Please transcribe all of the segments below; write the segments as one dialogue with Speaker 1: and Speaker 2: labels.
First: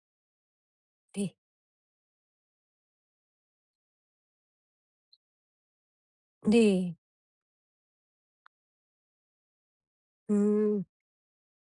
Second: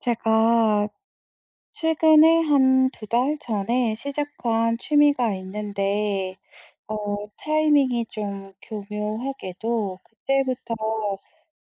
Speaker 1: 제가
Speaker 2: 네.
Speaker 1: 최근에 한 두 달 전에 시작한 취미가 있는데
Speaker 2: 네.
Speaker 1: 타이밍이 좀 교묘하게도 그때부터
Speaker 2: 음.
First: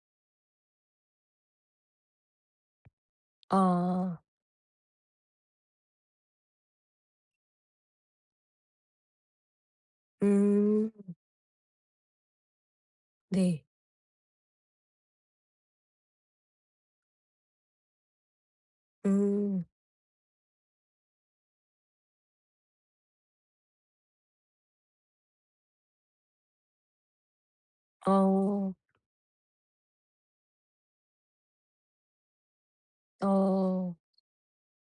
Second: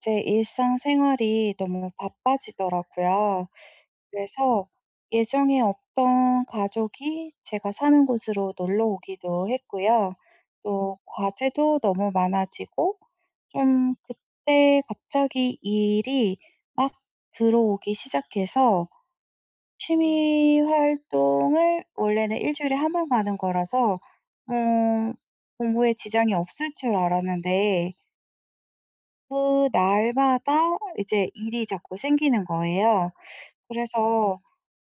Speaker 1: 제 일상생활이 너무 바빠지더라고요.
Speaker 2: 아.
Speaker 1: 그래서 예정에 없던 가족이 제가 사는 곳으로 놀러 오기도 했고요.
Speaker 2: 음.
Speaker 1: 또 과제도 너무 많아지고
Speaker 2: 네.
Speaker 1: 좀 그때 갑자기 일이 막 들어오기 시작해서
Speaker 2: 음.
Speaker 1: 취미 활동을 원래는 일 주일에 한번 가는 거라서 어 공부에 지장이 없을 줄 알았는데
Speaker 2: 어.
Speaker 1: 그날마다 이제 일이 자꾸 생기는 거예요.
Speaker 2: 어.
Speaker 1: 그래서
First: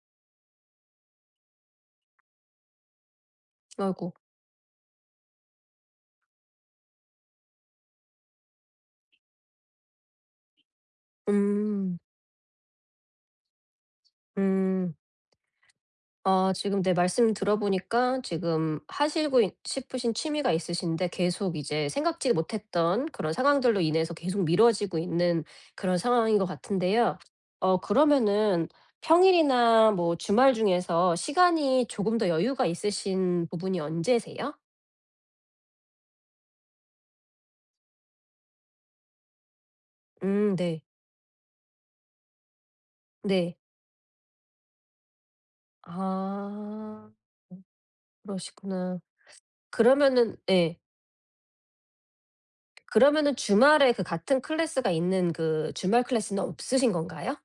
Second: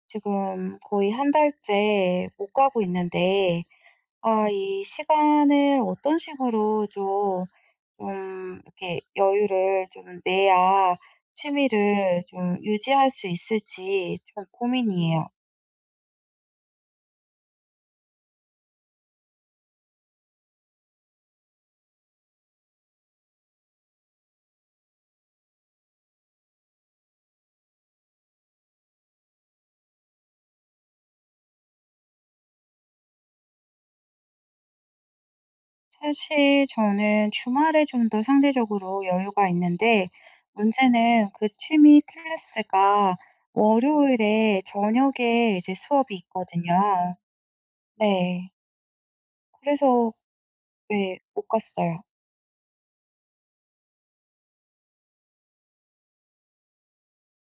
Speaker 1: 지금 거의 한 달째 못 가고 있는데
Speaker 2: 아이고.
Speaker 1: 아, 이 시간을 어떤 식으로 좀 이렇게 여유를 좀 내야
Speaker 2: 음.
Speaker 1: 취미를 좀 유지할 수 있을지 좀
Speaker 2: 음.
Speaker 1: 고민이에요.
Speaker 2: 아 지금 네 말씀 들어보니까 지금 하시고 있 싶으신 취미가 있으신데 계속 이제 생각지 못했던 그런 상황들로 인해서 계속 미뤄지고 있는 그런 상황인 것 같은데요. 그러면은 평일이나 뭐 주말 중에서 시간이 조금 더 여유가 있으신 부분이 언제세요?
Speaker 1: 사실 저는 주말에 좀 더 상대적으로 여유가 있는데
Speaker 2: 네.
Speaker 1: 문제는 그 취미 클래스가
Speaker 2: 네.
Speaker 1: 월요일에 저녁에 이제 수업이
Speaker 2: 아.
Speaker 1: 있거든요. 네.
Speaker 2: 그러시구나.
Speaker 1: 그래서
Speaker 2: 그러면은 예.
Speaker 1: 네, 못 갔어요.
Speaker 2: 그러면은 주말에 그 같은 클래스가 있는 그 주말 클래스는 없으신 건가요?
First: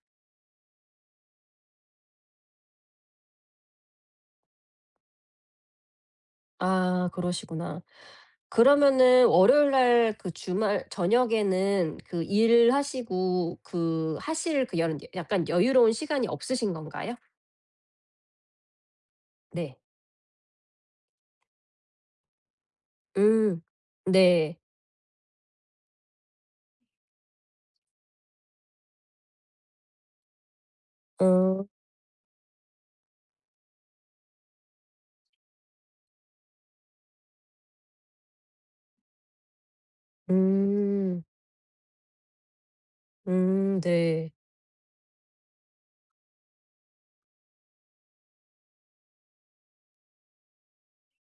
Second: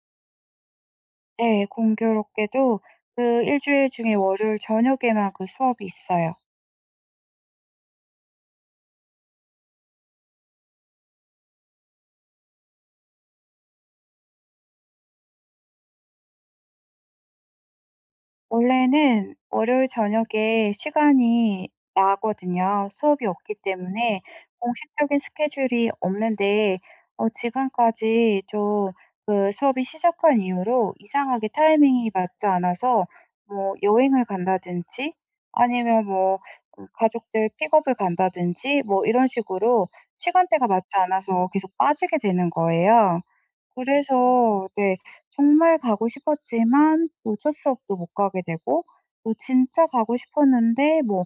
Speaker 1: 네, 공교롭게도 그 일 주일 중에 월요일 저녁에만 그 수업이 있어요.
Speaker 2: 아 그러시구나. 그러면은 월요일 날 그 주말 저녁에는 그 일하시고 그 하실 그여 약간 여유로운 시간이 없으신 건가요?
Speaker 1: 원래는
Speaker 2: 네.
Speaker 1: 월요일 저녁에 시간이 나거든요. 수업이 없기
Speaker 2: 음.
Speaker 1: 때문에
Speaker 2: 네.
Speaker 1: 공식적인 스케줄이 없는데 지금까지 좀 그 수업이 시작한 이후로 이상하게
Speaker 2: 어.
Speaker 1: 타이밍이 맞지 않아서 뭐 여행을 간다든지 아니면 뭐 가족들 픽업을 간다든지 뭐 이런 식으로 시간대가 맞지
Speaker 2: 음.
Speaker 1: 않아서 계속 빠지게 되는 거예요.
Speaker 2: 네.
Speaker 1: 그래서 네, 정말 가고 싶었지만 어쩔 수 없이 못 가게 되고 또 진짜 가고 싶었는데 뭐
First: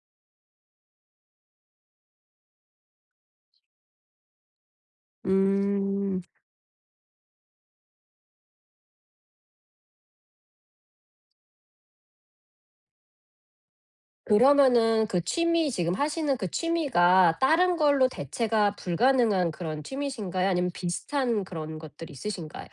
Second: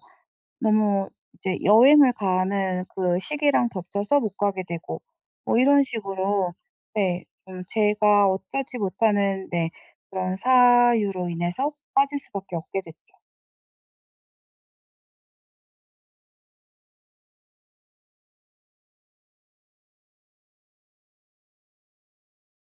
Speaker 1: 너무 이제 여행을 가는 그 시기랑 겹쳐서 못 가게 되고 뭐 이런
Speaker 2: 음.
Speaker 1: 식으로 네, 좀 제가 어쩌지 못하는 네, 그런 사유로 인해서 빠질 수밖에 없게 됐죠.
Speaker 2: 그러면은 그 취미 지금 하시는 그 취미가 다른 걸로 대체가 불가능한 그런 취미신가요? 아니면 비슷한 그런 것들이 있으신가요?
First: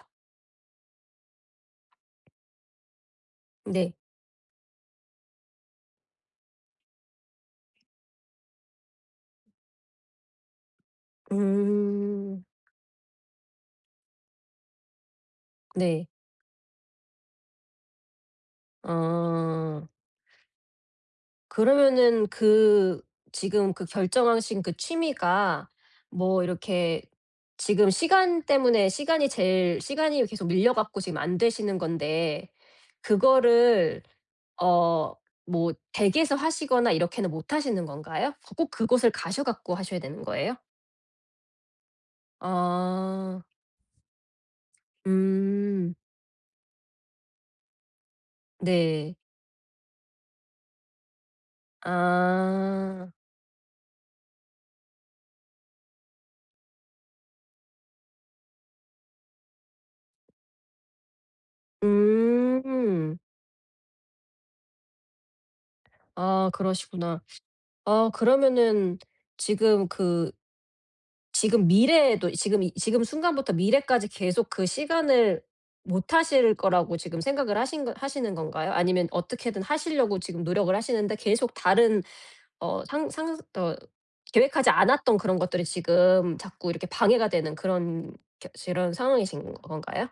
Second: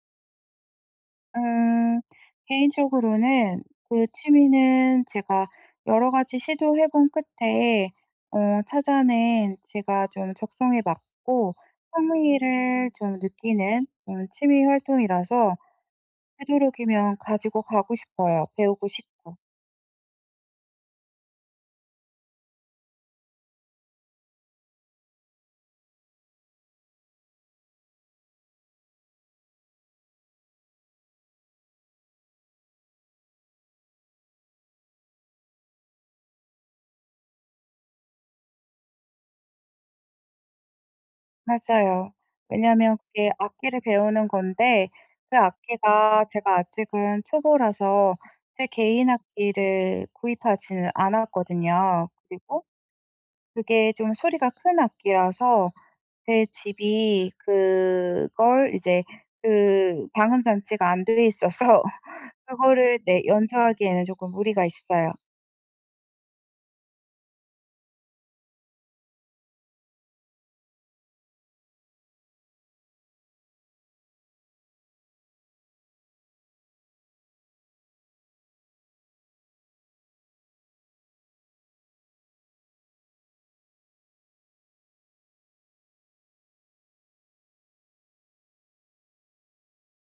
Speaker 1: 음 개인적으로는
Speaker 2: 네.
Speaker 1: 그 취미는 제가 여러 가지 시도해 본 끝에 찾아낸 제가 좀 적성에 맞고
Speaker 2: 음.
Speaker 1: 흥미를 좀 느끼는 좀 취미 활동이라서
Speaker 2: 네.
Speaker 1: 되도록이면 가지고 가고 싶어요. 배우고 싶고.
Speaker 2: 어. 그러면은 그 지금 그 결정하신 그 취미가 뭐 이렇게 지금 시간 때문에 시간이 제일 시간이 계속 밀려 갖고 지금 안 되시는 건데 그거를 어 뭐 댁에서 하시거나 이렇게는 못 하시는 건가요? 그 꼭 그곳을 가셔 갖고 하셔야 되는 거예요?
Speaker 1: 맞아요. 왜냐하면 그게
Speaker 2: 아.
Speaker 1: 악기를 배우는 건데 그
Speaker 2: 음.
Speaker 1: 악기가 제가 아직은 초보라서 제 개인
Speaker 2: 네.
Speaker 1: 악기를 구입하지는 않았거든요. 그리고
Speaker 2: 아.
Speaker 1: 그게 좀 소리가 큰 악기라서 제 집이 그걸 이제 그 방음 장치가 안 돼 있어서 그거를
Speaker 2: 음.
Speaker 1: 네, 연주하기에는 조금 무리가 있어요.
Speaker 2: 아 그러시구나. 아 그러면은 지금 그 지금 미래에도 지금 이 지금 순간부터 미래까지 계속 그 시간을 못 하실 거라고 지금 생각을 하신 거 하시는 건가요? 아니면 어떻게든 하시려고 지금 노력을 하시는데 계속 다른 어 상 상 어 계획하지 않았던 그런 것들이 지금 자꾸 이렇게 방해가 되는 그런 겨런 상황이신 건가요?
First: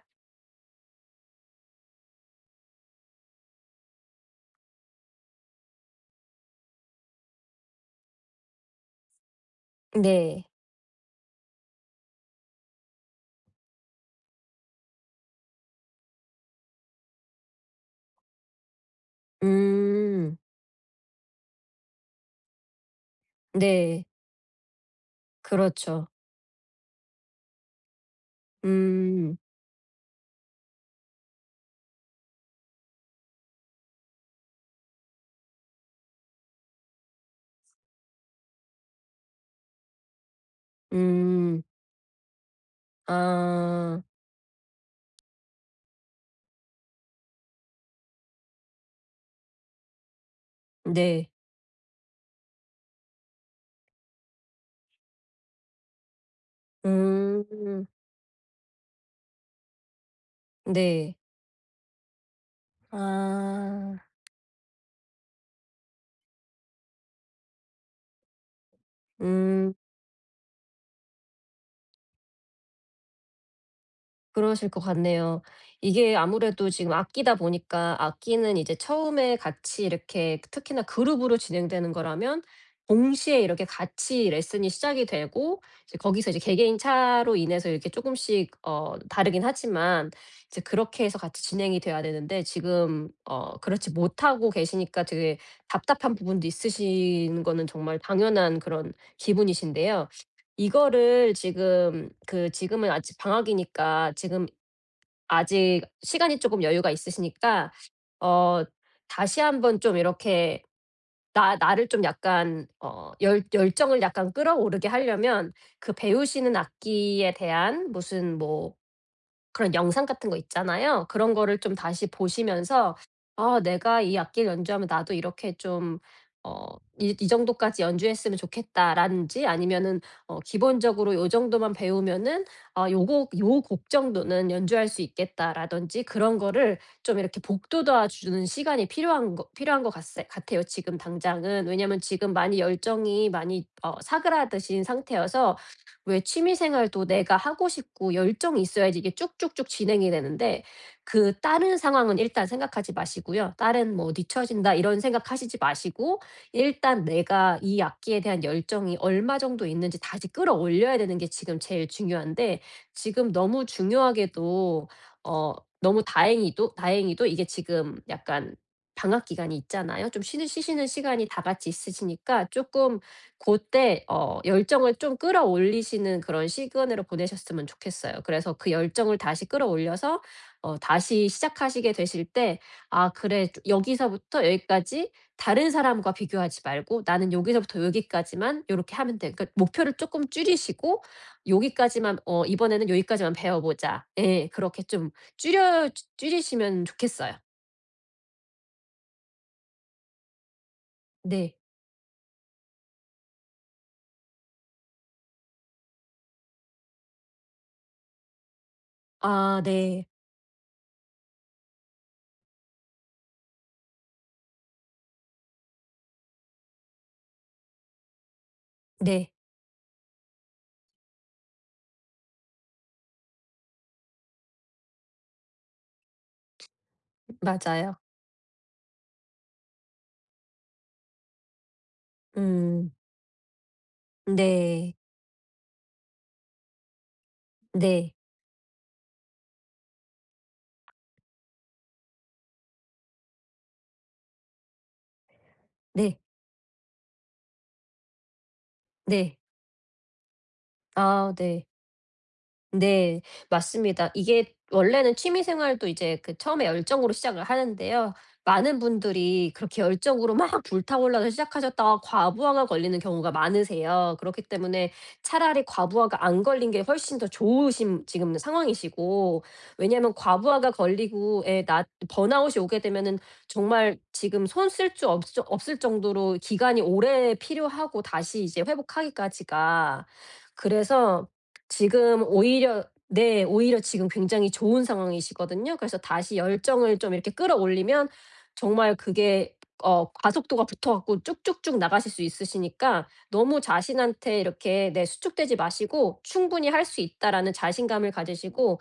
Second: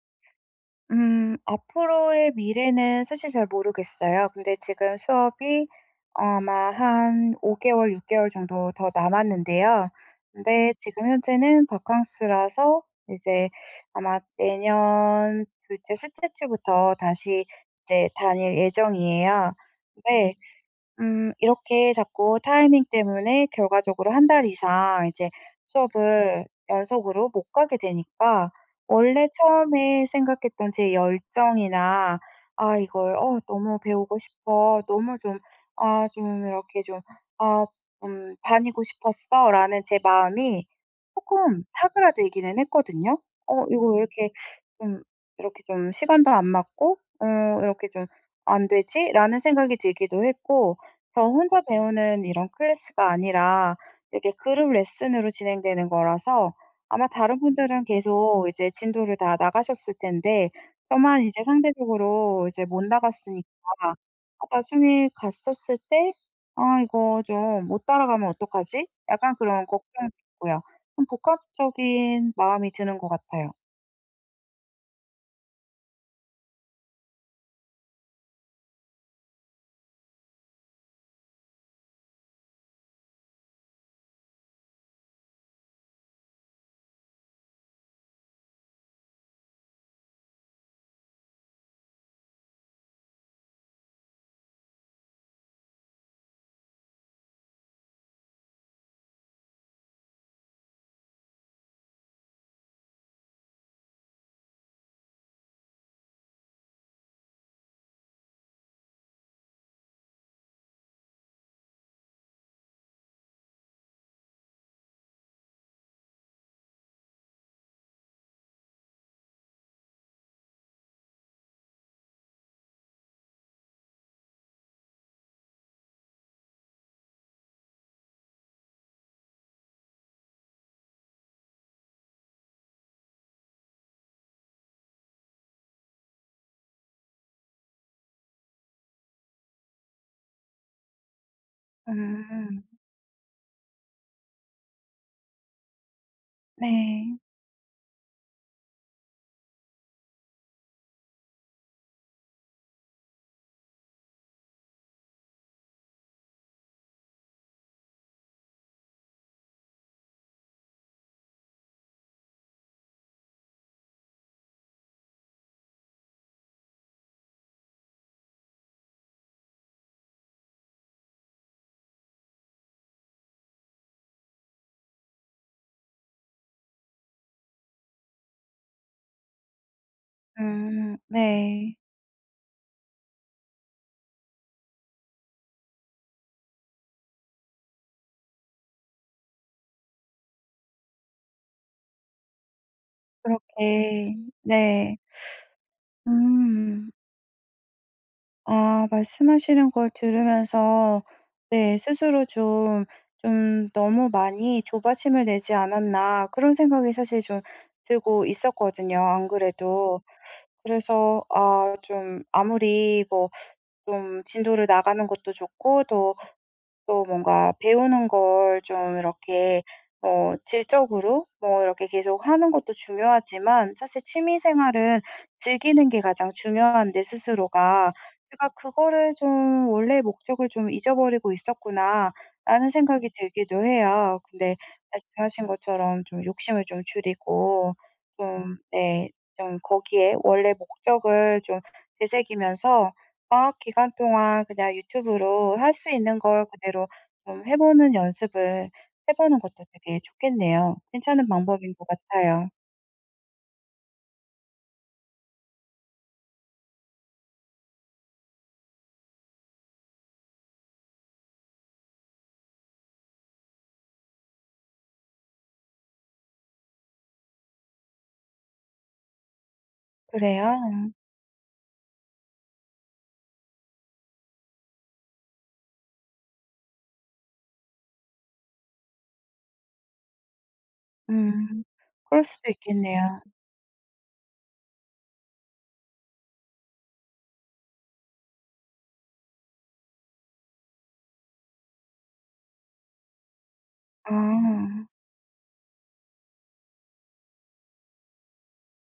Speaker 1: 앞으로의 미래는 사실 잘 모르겠어요. 근데 지금 수업이 아마 한 5개월 개월, 6개월 개월 정도 더 남았는데요.
Speaker 2: 네.
Speaker 1: 근데 지금 현재는 바캉스라서 이제 아마 내년 둘째 셋째 주부터 다시 이제 다닐 예정이에요. 네.
Speaker 2: 음.
Speaker 1: 음, 이렇게 자꾸 타이밍 때문에
Speaker 2: 네.
Speaker 1: 결과적으로 한 달 이상 이제
Speaker 2: 그렇죠.
Speaker 1: 수업을 연속으로 못 가게 되니까 원래
Speaker 2: 음.
Speaker 1: 처음에 생각했던 제 열정이나 '아 이걸 너무 배우고 싶어. 너무 좀 아 좀 이렇게 좀 아 다니고 싶었어.'라는 제 마음이
Speaker 2: 음.
Speaker 1: 조금 사그라들기는 했거든요. '어 이거 왜
Speaker 2: 아.
Speaker 1: 이렇게 좀 이렇게 좀 시간도 안 맞고 이렇게 좀 안 되지?'라는 생각이 들기도 했고 저
Speaker 2: 네.
Speaker 1: 혼자 배우는 이런 클래스가 아니라 이렇게 그룹 레슨으로 진행되는 거라서 아마 다른 분들은
Speaker 2: 음.
Speaker 1: 계속 이제 진도를 다 나가셨을 텐데
Speaker 2: 네.
Speaker 1: 저만 이제 상대적으로 이제 못 나갔으니까 아,
Speaker 2: 아.
Speaker 1: 나중에 갔었을 때 '아 이거 좀 못 따라가면 어떡하지?' 약간 그런
Speaker 2: 음.
Speaker 1: 걱정도 있고요. 좀 복합적인 마음이 드는 것 같아요.
Speaker 2: 그러실 것 같네요. 이게 아무래도 지금 악기다 보니까 악기는 이제 처음에 같이 이렇게 특히나 그룹으로 진행되는 거라면 동시에 이렇게 같이 레슨이 시작이 되고 이제 거기서 이제 개개인 차로 인해서 이렇게 조금씩 다르긴 하지만 이제 그렇게 해서 같이 진행이 돼야 되는데 지금 그렇지 못하고 계시니까 되게 답답한 부분도 있으신 거는 정말 당연한 그런 기분이신데요. 이거를 지금 그 지금은 아직 방학이니까 지금 아직 시간이 조금 여유가 있으시니까 어 다시 한번 좀 이렇게 나 나를 좀 약간 어 열 열정을 약간 끌어오르게 하려면 그 배우시는 악기에 대한 무슨 뭐 그런 영상 같은 거 있잖아요. 그런 거를 좀 다시 보시면서 '아 내가 이 악기를 연주하면 나도 이렇게 좀 이 정도까지 연주했으면 좋겠다.'라든지 아니면은 '기본적으로 요 정도만 배우면은 아 요곡 요 곡 정도는 연주할 수 있겠다.'라든지 그런 거를 좀 이렇게 복돋아 주는 시간이 필요한 거 필요한 것 같 같아요 지금 당장은. 왜냐면 지금 많이
Speaker 1: 음.
Speaker 2: 열정이 많이 사그라드신 상태여서 왜 취미 생활도
Speaker 1: 네.
Speaker 2: 내가 하고 싶고 열정이 있어야지 이게 쭉쭉쭉 진행이 되는데 그 다른 상황은 일단 생각하지 마시고요. 다른 뭐 '뒤처진다.' 이런 생각하시지 마시고 일단 내가 이 악기에 대한 열정이 얼마 정도 있는지 다시 끌어올려야 되는 게 지금 제일 중요한데 지금 너무 중요하게도 어 너무 다행히도 다행히도 이게 지금 약간 방학 기간이 있잖아요. 좀 쉬는 쉬시는 시간이 다 같이 있으시니까 조금 그때 열정을 좀 끌어올리시는 그런 시간으로 보내셨으면 좋겠어요. 그래서 그 열정을 다시 끌어올려서
Speaker 1: 음.
Speaker 2: 다시
Speaker 1: 네.
Speaker 2: 시작하시게 되실 때 '아 그래. 여기서부터 여기까지 다른 사람과 비교하지 말고 나는 여기서부터 여기까지만 요렇게 하면 돼.' 그러니까 목표를 쪼끔 줄이시고 '요기까지만 이번에는 요기까지만 배워 보자.'
Speaker 1: 그렇게
Speaker 2: 예. 그렇게
Speaker 1: 네.
Speaker 2: 좀 줄여 주 줄이시면
Speaker 1: 음.
Speaker 2: 좋겠어요.
Speaker 1: 아, 말씀하시는 걸 들으면서
Speaker 2: 네.
Speaker 1: 네, 스스로 좀, 좀 '너무 많이 조바심을 내지 않았나.' 그런 생각이 사실 좀 들고 있었거든요, 안
Speaker 2: 아
Speaker 1: 그래도.
Speaker 2: 네.
Speaker 1: 그래서 아 좀 아무리 뭐 좀 진도를 나가는 것도 좋고 또 뭔가 배우는 걸 좀
Speaker 2: 네.
Speaker 1: 이렇게 질적으로 뭐 이렇게 계속 하는 것도 중요하지만 사실 취미 생활은 즐기는 게 가장 중요한데 스스로가
Speaker 2: 맞아요.
Speaker 1: 제가 그거를 좀 원래 목적을 좀 잊어버리고 있었구나.'라는
Speaker 2: 음.
Speaker 1: 생각이 들기도 해요. 근데
Speaker 2: 네.
Speaker 1: 말씀하신 것처럼 좀 욕심을 좀 줄이고
Speaker 2: 네.
Speaker 1: 좀 네 좀 거기에 원래 목적을 좀 되새기면서 방학 기간 동안 그냥 유튜브로 할 수
Speaker 2: 네.
Speaker 1: 있는 걸 그대로 좀 해 보는 연습을 해
Speaker 2: 네.
Speaker 1: 보는 것도 되게 좋겠네요. 괜찮은
Speaker 2: 아 네.
Speaker 1: 방법인 것 같아요.
Speaker 2: 네. 맞습니다. 이게 원래는 취미 생활도 이제 그 처음에 열정으로 시작을 하는데요. 많은 분들이 그렇게 열정으로 막 불타올라서 시작하셨다가 과부하가 걸리는 경우가 많으세요. 그렇기 때문에 차라리 과부하가 안 걸린 게 훨씬 더 좋으신 지금 상황이시고 왜냐면 하 과부하가
Speaker 1: 그래요?
Speaker 2: 걸리고 에 나 번아웃이 오게 되면은 정말 지금 손 쓸 수 없을 정도로 기간이 오래 필요하고 다시 이제 회복하기까지가. 그래서
Speaker 1: 음.
Speaker 2: 지금
Speaker 1: 그럴 수도
Speaker 2: 오히려
Speaker 1: 있겠네요.
Speaker 2: 네 오히려 지금 굉장히 좋은 상황이시거든요. 그래서 다시 열정을 좀 이렇게 끌어올리면 정말 그게 가속도가 붙어 갖고 쭉쭉쭉 나가실 수 있으시니까 너무 자신한테
Speaker 1: 아.
Speaker 2: 이렇게 네 수축되지 마시고 '충분히 할 수 있다.'라는 자신감을 가지시고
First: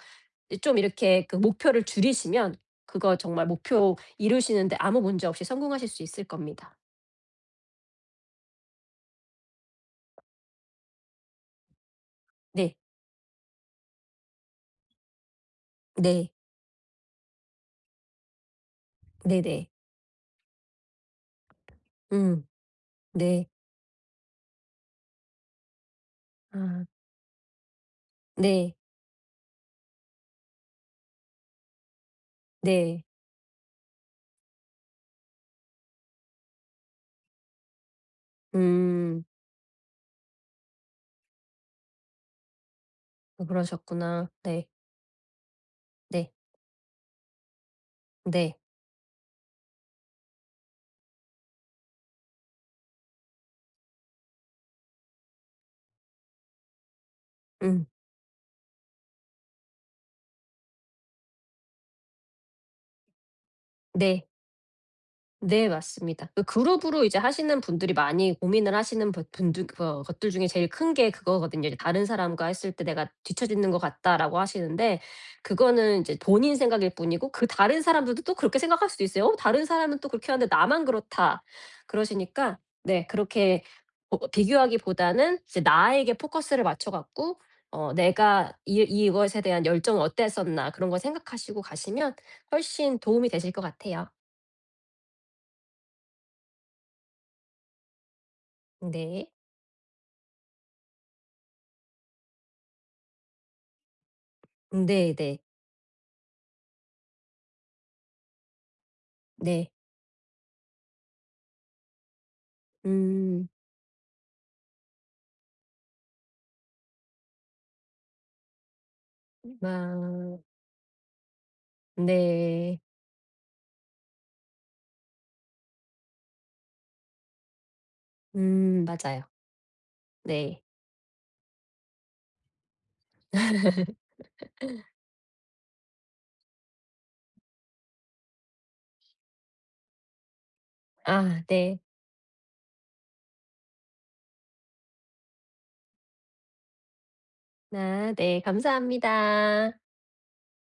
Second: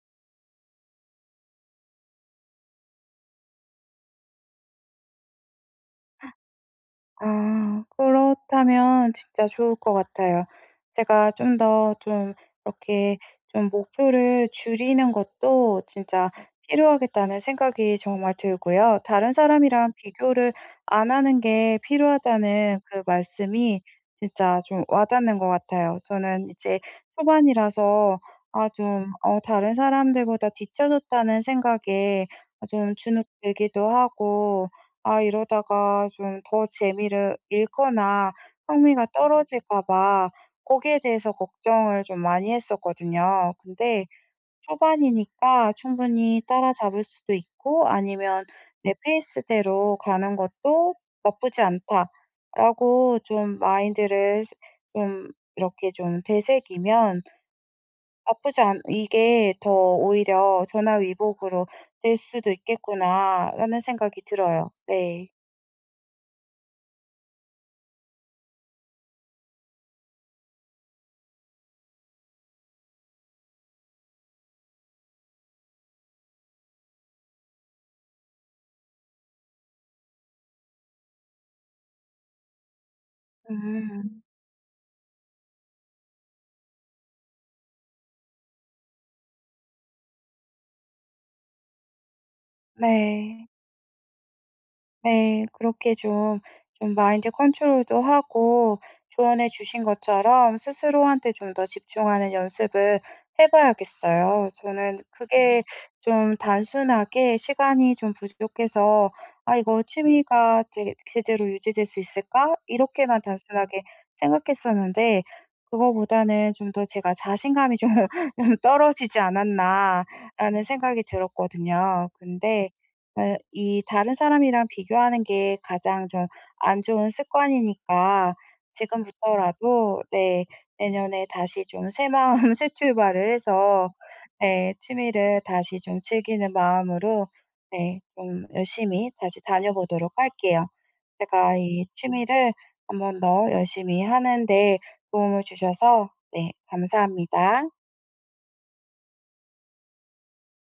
Speaker 2: 이 좀 이렇게 그 목표를 줄이시면 그거 정말 목표 이루시는 데 아무 문제 없이 성공하실 수 있을 겁니다.
Speaker 1: 아 그렇다면 진짜 좋을 것 같아요. 제가 좀 더 좀
Speaker 2: 네.
Speaker 1: 이렇게 좀 목표를 줄이는 것도
Speaker 2: 네.
Speaker 1: 진짜 필요하겠다는 생각이 정말 들고요. 다른
Speaker 2: 네네.
Speaker 1: 사람이랑 비교를 안 하는 게
Speaker 2: 음.
Speaker 1: 필요하다는 그
Speaker 2: 네.
Speaker 1: 말씀이 진짜 좀 와닿는 것 같아요. 저는 이제
Speaker 2: 아.
Speaker 1: 초반이라서 아
Speaker 2: 네.
Speaker 1: 좀 다른 사람들보다 뒤쳐졌다는 생각에 아 좀
Speaker 2: 네.
Speaker 1: 주눅 들기도 하고 아 이러다가 좀 더 재미를 잃거나 흥미가
Speaker 2: 음.
Speaker 1: 떨어질까 봐 거기에 대해서 걱정을 좀 많이
Speaker 2: 아
Speaker 1: 했었거든요. 근데
Speaker 2: 그러셨구나. 네.
Speaker 1: 초반이니까
Speaker 2: 네.
Speaker 1: 충분히 따라잡을 수도 있고 아니면
Speaker 2: 네.
Speaker 1: '내 페이스대로 가는 것도 나쁘지 않다.'라고 좀 마인드를 스 좀 이렇게 좀 되새기면
Speaker 2: 음.
Speaker 1: '나쁘지 않 이게 더 오히려 전화위복으로 될 수도 있겠구나.'라는 생각이
Speaker 2: 네.
Speaker 1: 들어요. 네.
Speaker 2: 네 맞습니다. 그 그룹으로 이제 하시는 분들이 많이 고민을 하시는 분들 그 것들 중에 제일 큰 게 그거거든요. 이제 "다른 사람과 했을 때 내가 뒤처지는 것 같다."라고 하시는데 그거는 이제 본인 생각일 뿐이고 그 다른 사람들도 또 그렇게 생각할 수도 있어요. '어 다른 사람은 또 그렇게 하는데 나만 그렇다.' 그러시니까 네 그렇게
Speaker 1: 음.
Speaker 2: 비교하기보다는 이제 나에게 포커스를 맞춰 갖고 '내가 이 이것에 대한 열정은 어땠었나.' 그런 걸 생각하시고 가시면 훨씬 도움이
Speaker 1: 네.
Speaker 2: 되실 것 같아요.
Speaker 1: 네. 그렇게 좀 좀 마인드 컨트롤도 하고
Speaker 2: 네.
Speaker 1: 조언해 주신 것처럼 스스로한테 좀 더 집중하는 연습을 해 봐야겠어요. 저는
Speaker 2: 네네.
Speaker 1: 그게 좀 단순하게 시간이 좀 부족해서 '아
Speaker 2: 네.
Speaker 1: 이거 취미가 되 제대로 유지될 수 있을까?' 이렇게만
Speaker 2: 음.
Speaker 1: 단순하게 생각했었는데 그거보다는 좀 더 제가 '자신감이 좀 좀 떨어지지
Speaker 2: 아
Speaker 1: 않았나.'라는 생각이 들었거든요. 근데
Speaker 2: 네.
Speaker 1: 예, 이 다른 사람이랑 비교하는 게 가장 좀 안 좋은 습관이니까
Speaker 2: 맞아요.
Speaker 1: 지금부터라도 네,
Speaker 2: 네.
Speaker 1: 내년에 다시 좀 새 마음 새 출발을 해서 네, 취미를 다시 좀 즐기는 마음으로 네, 좀 열심히 다시 다녀보도록 할게요.
Speaker 2: 아
Speaker 1: 제가
Speaker 2: 네.
Speaker 1: 이 취미를 한번 더 열심히 하는 데 도움을 주셔서 네, 감사합니다.
Speaker 2: 아 네. 감사합니다.